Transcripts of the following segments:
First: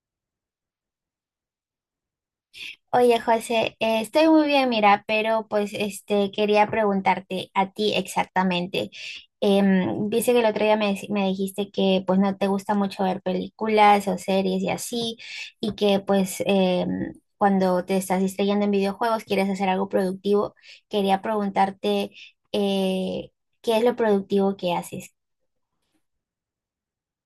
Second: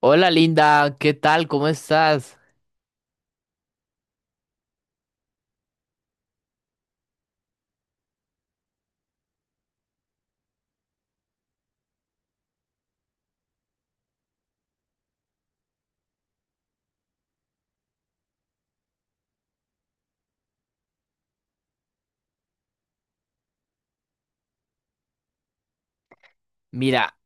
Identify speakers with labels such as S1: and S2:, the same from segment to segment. S1: Hola Linda, ¿qué tal? ¿Cómo estás?
S2: Oye, José, estoy muy bien, mira, pero pues este quería preguntarte a ti exactamente. Dice que el otro día me dijiste que pues no te gusta mucho ver películas o series y así, y que pues cuando te estás distrayendo en videojuegos quieres hacer algo productivo. Quería preguntarte eh, ¿qué es lo productivo que haces?
S1: Mira,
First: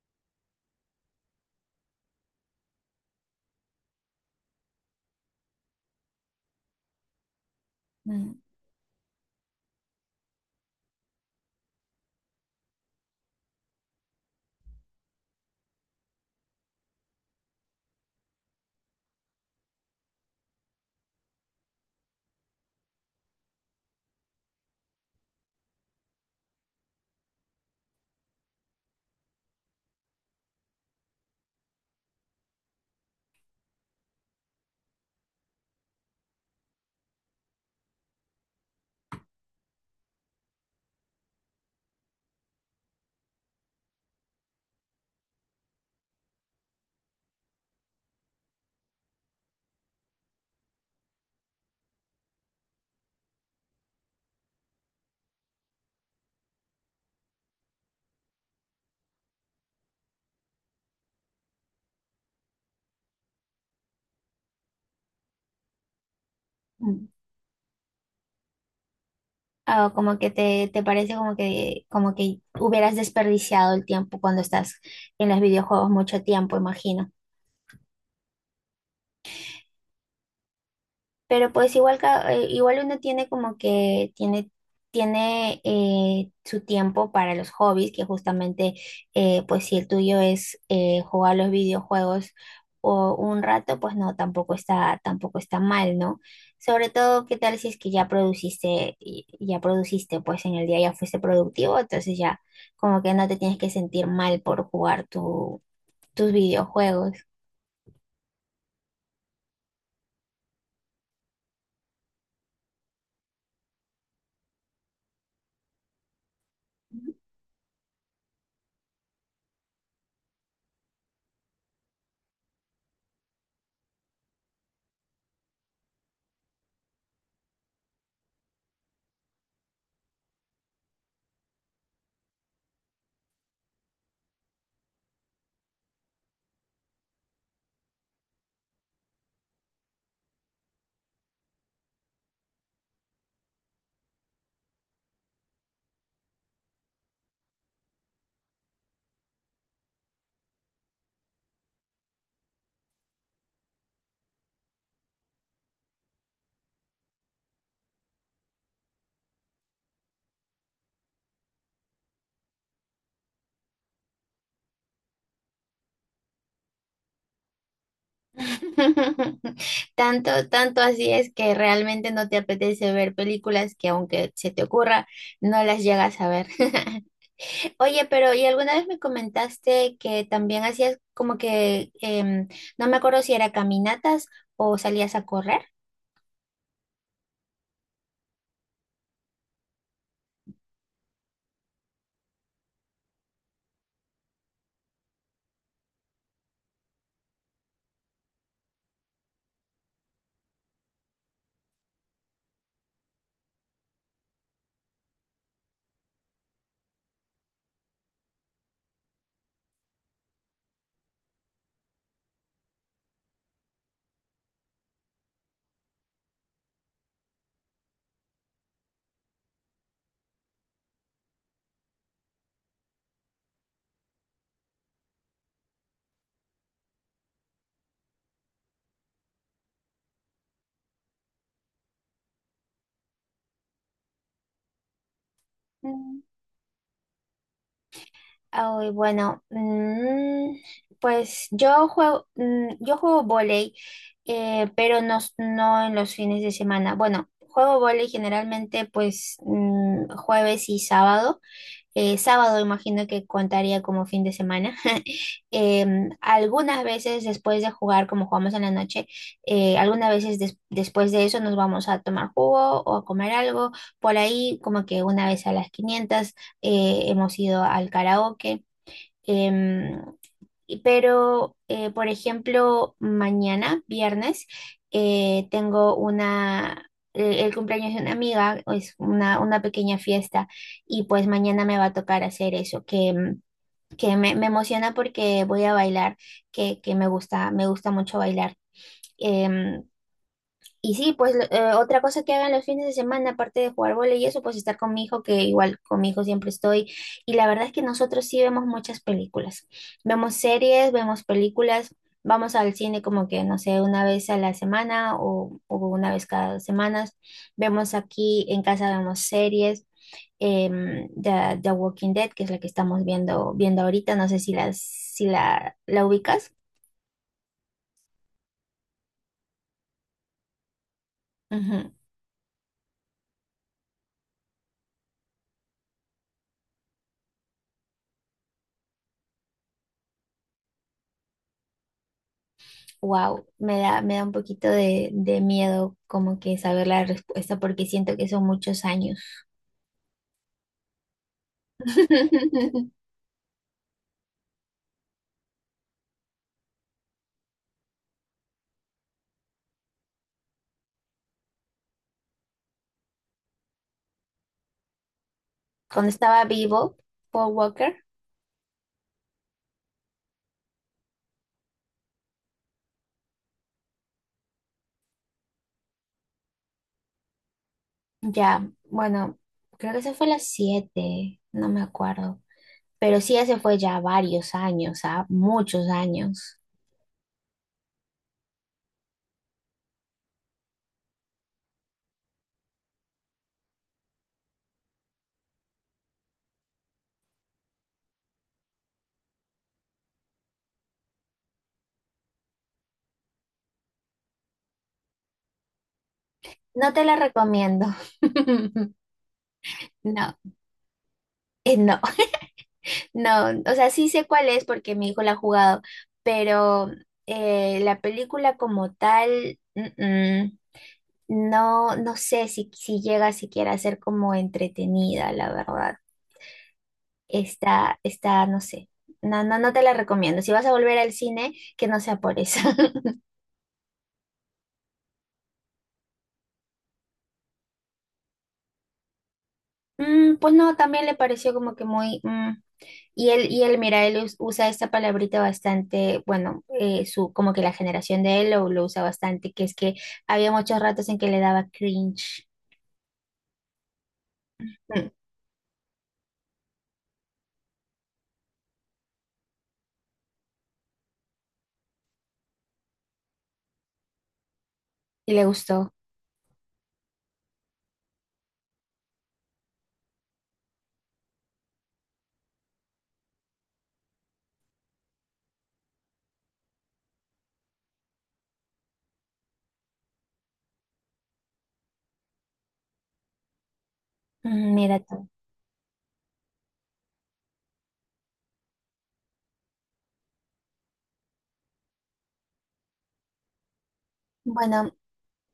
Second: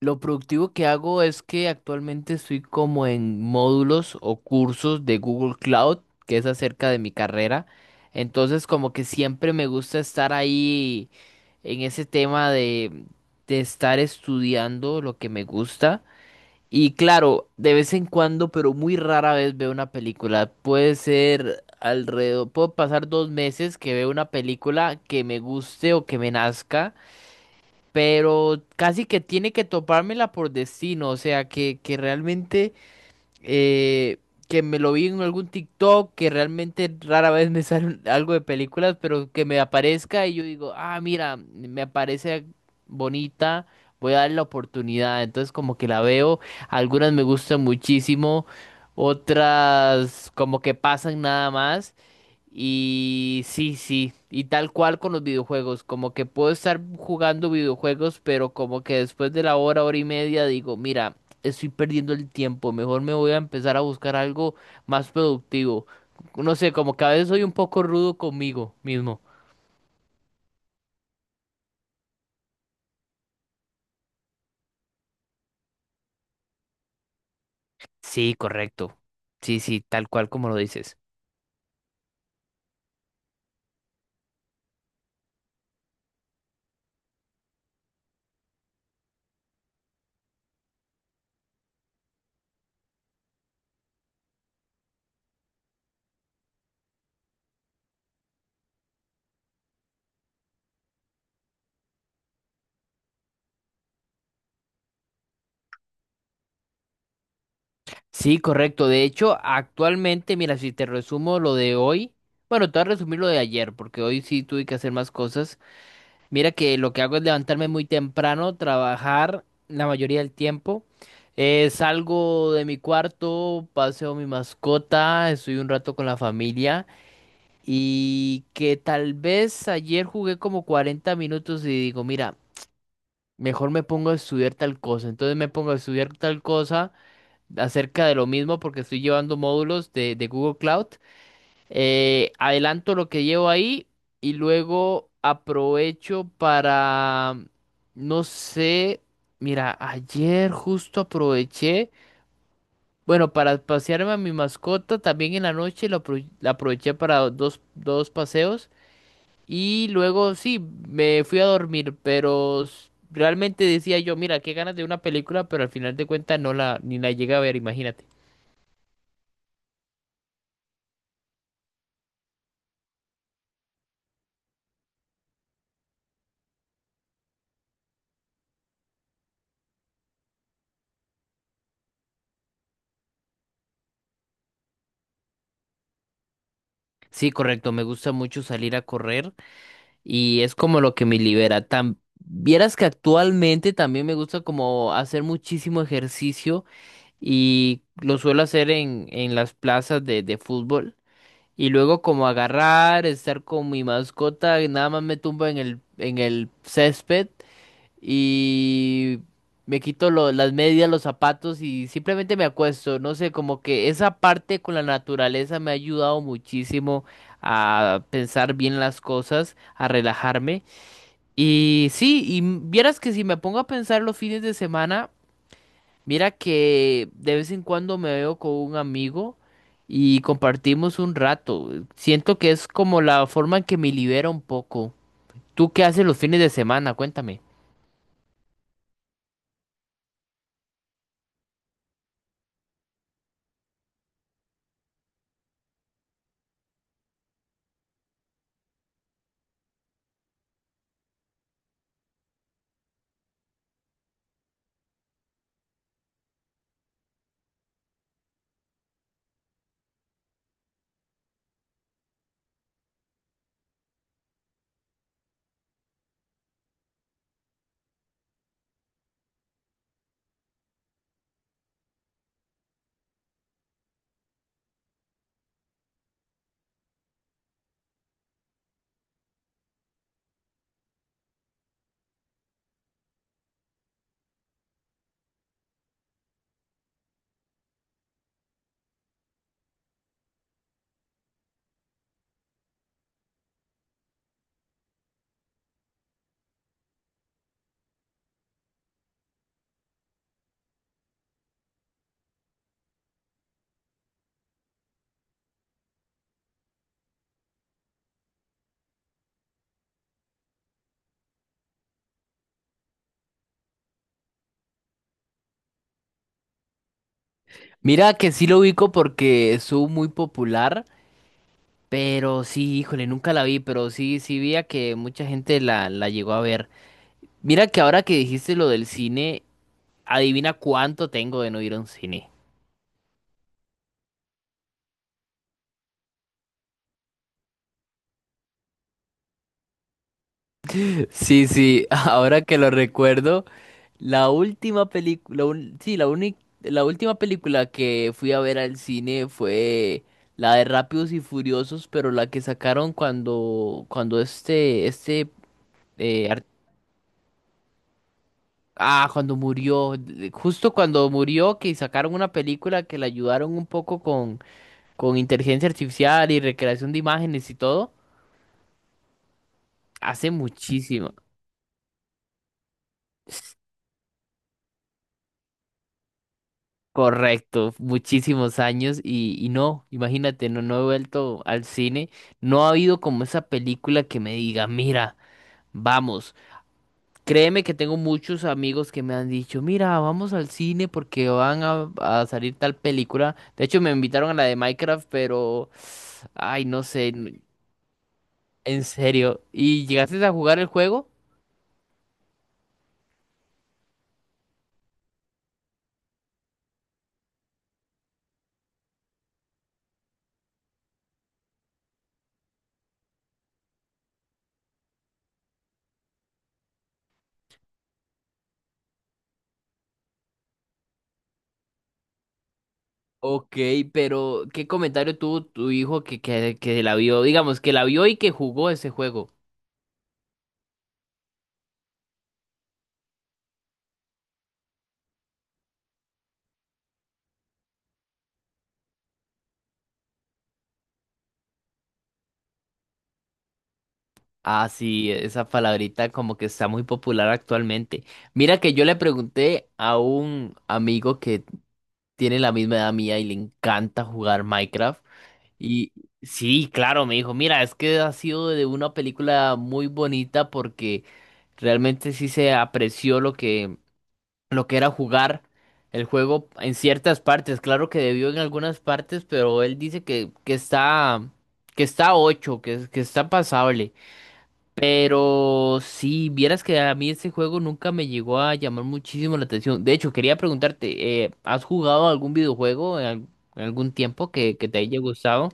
S1: lo productivo que hago es que actualmente estoy como en módulos o cursos de Google Cloud, que es acerca de mi carrera. Entonces, como que siempre me gusta estar ahí en ese tema de estar estudiando lo que me gusta. Y claro, de vez en cuando, pero muy rara vez veo una película. Puede ser alrededor, puedo pasar dos meses que veo una película que me guste o que me nazca. Pero casi que tiene que topármela por destino, o sea, que realmente, eh, que me lo vi en algún TikTok, que realmente rara vez me sale algo de películas, pero que me aparezca y yo digo, ah, mira, me parece bonita, voy a darle la oportunidad, entonces como que la veo, algunas me gustan muchísimo, otras como que pasan nada más. Y sí, sí, y tal cual con los videojuegos, como que puedo estar jugando videojuegos, pero como que después de la hora, hora y media digo, mira, estoy perdiendo el tiempo, mejor me voy a empezar a buscar algo más productivo. No sé, como que
S2: Mm.
S1: a veces soy un poco rudo conmigo mismo.
S2: Ah, o como que te parece como que hubieras desperdiciado el tiempo cuando estás en los videojuegos mucho tiempo, imagino.
S1: Sí, correcto. Sí, sí, tal cual como lo dices.
S2: Pero pues igual, igual uno tiene como que tiene su tiempo para los hobbies, que justamente pues si el tuyo es jugar los videojuegos o un rato, pues no, tampoco está mal, ¿no? Sobre todo, ¿qué tal si es que ya produciste, pues en el día ya fuiste productivo, entonces ya como que no te tienes que sentir mal por jugar tus videojuegos.
S1: Sí, correcto. De hecho, actualmente, mira, si te resumo lo de hoy, bueno, te voy a resumir lo de ayer, porque hoy sí tuve que hacer más cosas. Mira que lo que hago es levantarme muy temprano, trabajar la mayoría del tiempo. Salgo de mi cuarto, paseo mi mascota, estoy un rato con la familia y que tal vez ayer jugué como 40 minutos y digo, mira, mejor me pongo a estudiar tal cosa. Entonces me pongo a estudiar tal cosa acerca de lo mismo porque estoy llevando módulos de Google Cloud adelanto lo que llevo ahí y luego aprovecho para, no sé, mira, ayer justo aproveché, bueno, para pasearme a mi mascota, también en la noche la aproveché para dos paseos y luego sí, me fui a dormir, pero realmente decía yo, mira, qué ganas de una película, pero al final de cuentas no la, ni la llegué a ver, imagínate.
S2: Tanto, tanto así es que realmente no te apetece ver películas que aunque se te ocurra, no las llegas a ver. Oye, pero ¿y alguna vez me comentaste que también hacías como que, em, no me acuerdo si era caminatas o salías a correr?
S1: Sí, correcto, me gusta mucho salir a correr. Y es como lo que me libera. Vieras que actualmente también me gusta como hacer muchísimo ejercicio y lo suelo hacer en las plazas de fútbol. Y luego como agarrar, estar con mi mascota, y nada más me tumbo en el césped y me quito las medias, los zapatos y simplemente me acuesto. No sé, como que esa parte con la naturaleza me ha ayudado muchísimo a pensar bien las cosas, a relajarme. Y sí, vieras que si me pongo a pensar los fines de semana, mira que de vez en cuando me veo con un amigo y compartimos un rato. Siento que es como la forma en que me libera un poco. ¿Tú qué haces los fines de semana? Cuéntame.
S2: Ay, bueno, pues yo juego vóley, pero no, no en los fines de semana. Bueno, juego vóley generalmente pues jueves y sábado. Sábado imagino que contaría como fin de semana. Algunas veces después de jugar, como jugamos en la noche, algunas veces después de eso nos vamos a tomar jugo o a comer algo. Por ahí como que una vez a las 500 hemos ido al karaoke. Em, pero, por ejemplo, mañana, viernes, tengo una, el cumpleaños de una amiga, es una pequeña fiesta y pues mañana me va a tocar hacer eso, que, mm, que me emociona porque voy a bailar, que me gusta mucho bailar. Em, y sí, pues otra cosa que hagan los fines de semana, aparte de jugar vóley y eso, pues estar con mi hijo, que igual con mi hijo siempre estoy. Y la verdad es que nosotros sí vemos muchas películas. Vemos series, vemos películas, vamos al cine como que, no sé, una vez a la semana o una vez cada 2 semanas. Vemos aquí en casa, vemos series. The Walking Dead, que es la que estamos viendo ahorita, no sé si la ubicas.
S1: Mira que sí lo ubico porque estuvo muy popular,
S2: Ujú.
S1: pero sí, híjole, nunca la vi, pero sí, sí vi a que mucha gente la llegó a ver. Mira que ahora que dijiste lo del cine, adivina cuánto tengo de no ir a un cine.
S2: Wow, me da un poquito de miedo como que saber la respuesta porque siento que son muchos años.
S1: Sí, sí, ahora que lo recuerdo, la última película, sí, la única, la última película que fui a ver al cine fue la de Rápidos y Furiosos, pero la que sacaron cuando este,
S2: Cuando
S1: eh,
S2: estaba
S1: ar-
S2: vivo, Paul Walker,
S1: ah, cuando murió, justo cuando murió, que sacaron una película que la ayudaron un poco con inteligencia artificial y recreación de imágenes y todo,
S2: ya, bueno, creo que se fue a
S1: hace
S2: las
S1: muchísimo.
S2: 7, no me acuerdo. Pero sí, ese fue ya varios años, ¿ah? Muchos años.
S1: Correcto, muchísimos años y no, imagínate, no, no he vuelto al cine, no ha habido como esa película que me diga, mira, vamos, créeme que tengo muchos amigos que me han dicho, mira, vamos al cine porque van a salir tal película, de hecho me invitaron a la de Minecraft, pero, ay, no
S2: No te
S1: sé,
S2: la recomiendo.
S1: en serio, ¿y llegaste a
S2: No,
S1: jugar el juego?
S2: no, no, o sea, sí sé cuál es porque mi hijo la ha jugado, pero la película como tal, mm, mm. No, no sé si llega siquiera a ser como entretenida, la verdad. Está, no sé. No, no, no te la recomiendo. Si vas a volver al cine, que no sea por eso.
S1: Ok, pero ¿qué comentario tuvo tu hijo que la vio? Digamos, que la vio y que jugó ese juego.
S2: Pues no, también le pareció como que muy, mm. Y él, mira, él usa esta palabrita bastante, bueno, como que la generación de él lo usa bastante, que es que había muchos ratos en que le daba cringe.
S1: Ah,
S2: Mm,
S1: sí, esa palabrita como que está muy popular actualmente. Mira que yo le pregunté a un amigo que tiene la misma edad mía y le encanta jugar Minecraft.
S2: y le
S1: Y
S2: gustó.
S1: sí, claro, me dijo, mira, es que ha sido de una película muy bonita porque realmente sí se apreció lo que era jugar el juego en ciertas partes. Claro que debió en algunas partes, pero él dice que está, que, está ocho, que está pasable.
S2: Mm, mira tú.
S1: Pero si vieras que a mí ese juego nunca me llegó a llamar muchísimo la atención. De hecho, quería preguntarte, ¿has jugado algún videojuego en algún tiempo que te
S2: Bueno,
S1: haya gustado?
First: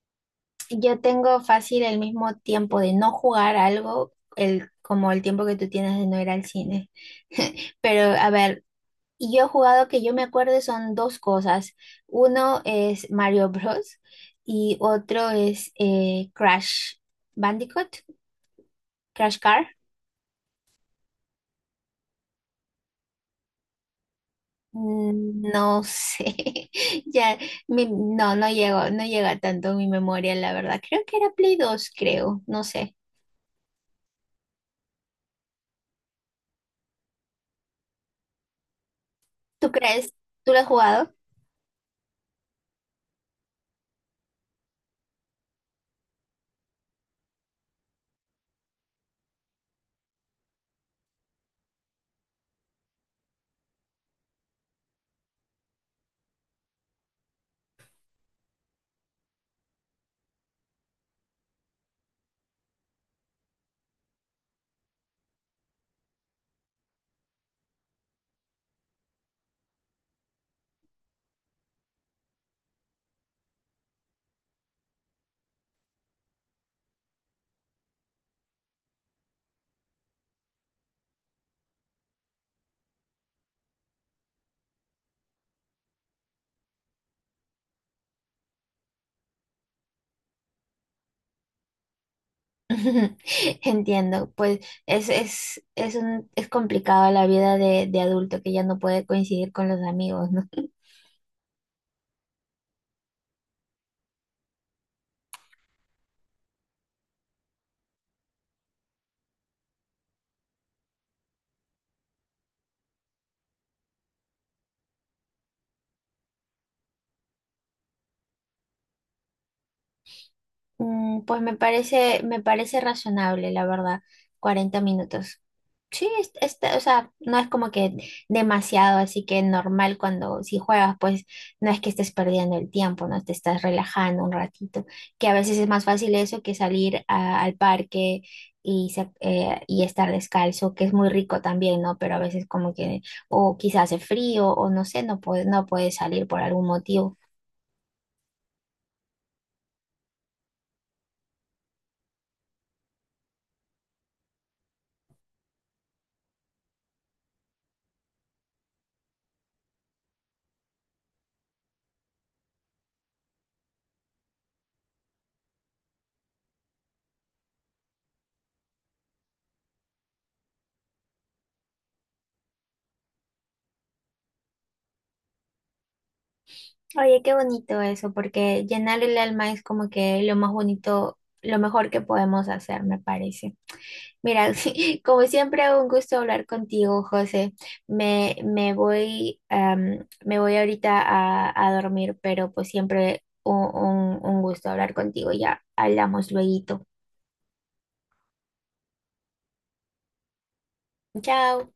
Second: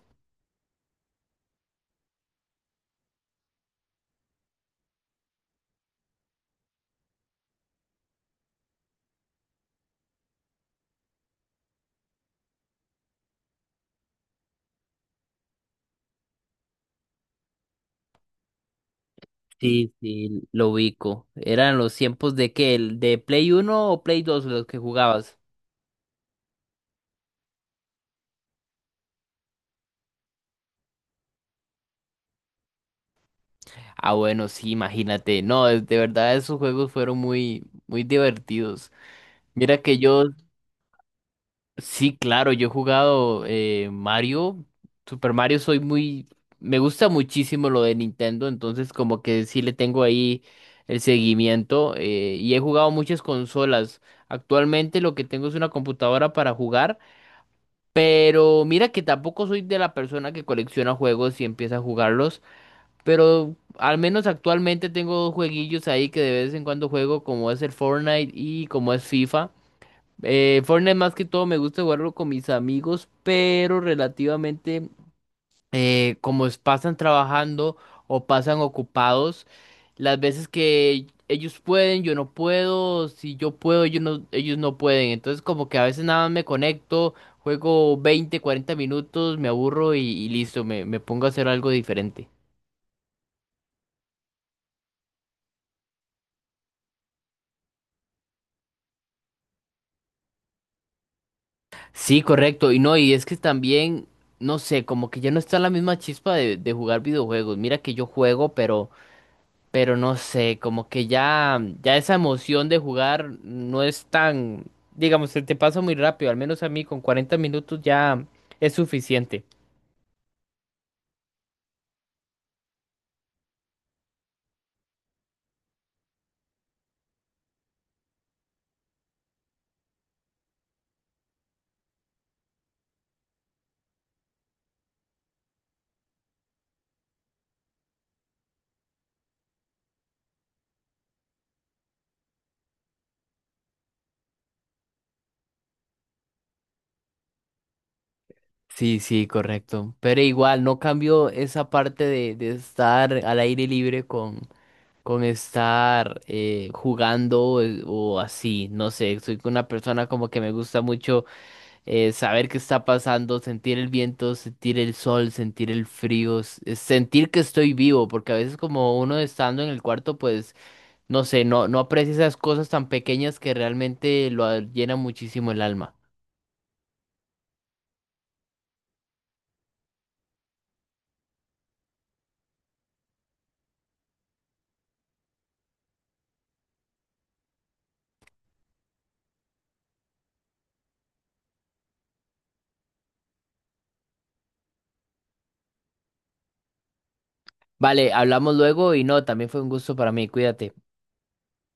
S2: yo tengo fácil el mismo tiempo de no jugar algo, como el tiempo que tú tienes de no ir al cine. Pero a ver, yo he jugado que yo me acuerdo son dos cosas. Uno es Mario Bros. Y otro es Crash Bandicoot, Crash Car.
S1: Sí, sí, lo ubico. ¿Eran los tiempos de qué? ¿El ¿De Play uno o Play 2 los que jugabas?
S2: Mm, no sé, ya, no, no llega tanto mi memoria, la verdad. Creo que era Play 2 creo, no sé.
S1: Ah, bueno, sí, imagínate. No, de verdad esos juegos fueron muy, muy divertidos.
S2: ¿Tú
S1: Mira que
S2: crees?
S1: yo.
S2: ¿Tú lo has jugado?
S1: Sí, claro, yo he jugado Mario, Super Mario, soy muy, me gusta muchísimo lo de Nintendo, entonces como que sí le tengo ahí el seguimiento y he jugado muchas consolas. Actualmente lo que tengo es una computadora para jugar, pero mira que tampoco soy de la persona que colecciona juegos y empieza a jugarlos, pero al menos actualmente tengo dos jueguillos ahí que de vez en cuando juego, como es el Fortnite y como es FIFA. Fortnite más que todo me gusta jugarlo con mis amigos, pero relativamente como pasan trabajando o pasan ocupados, las veces que ellos pueden, yo no puedo, si yo puedo, ellos no pueden. Entonces como que a veces nada más me conecto, juego 20 40 minutos, me aburro y listo, me pongo a hacer algo diferente.
S2: Entiendo, pues es complicado la vida de adulto que ya no puede coincidir con los amigos, ¿no?
S1: Sí, correcto, y no, y es que también, no sé, como que ya no está la misma chispa de jugar videojuegos. Mira que yo juego, pero no sé, como que ya, ya esa emoción de jugar no es tan, digamos, se te pasa muy rápido, al menos a mí con 40 minutos ya es suficiente.
S2: Pues me parece razonable, la verdad, 40 minutos. Sí, está, o sea, no es como que demasiado, así que normal cuando si juegas, pues no es que estés perdiendo el tiempo, no te estás relajando un ratito, que a veces es más fácil eso que salir al parque y estar descalzo, que es muy rico también, ¿no? Pero a veces como que, o quizás hace frío, o no sé, no puedes salir por algún motivo.
S1: Sí, sí, correcto. Pero igual, no cambio esa parte de estar al aire libre con estar jugando o así. No sé, soy una persona como que me gusta mucho saber qué está pasando, sentir el viento, sentir el sol, sentir el frío, sentir que estoy vivo, porque a veces como uno estando en el cuarto, pues no sé, no, no aprecia esas cosas tan pequeñas que realmente lo llena muchísimo el alma.
S2: Oye, qué bonito eso, porque llenar el alma es como que lo más bonito, lo mejor que podemos hacer, me parece. Mira, como siempre, un gusto hablar contigo, José. Me voy ahorita a dormir, pero pues siempre un gusto hablar contigo. Ya hablamos luego.
S1: Vale, hablamos luego y no, también fue un gusto para mí, cuídate.
S2: Chao.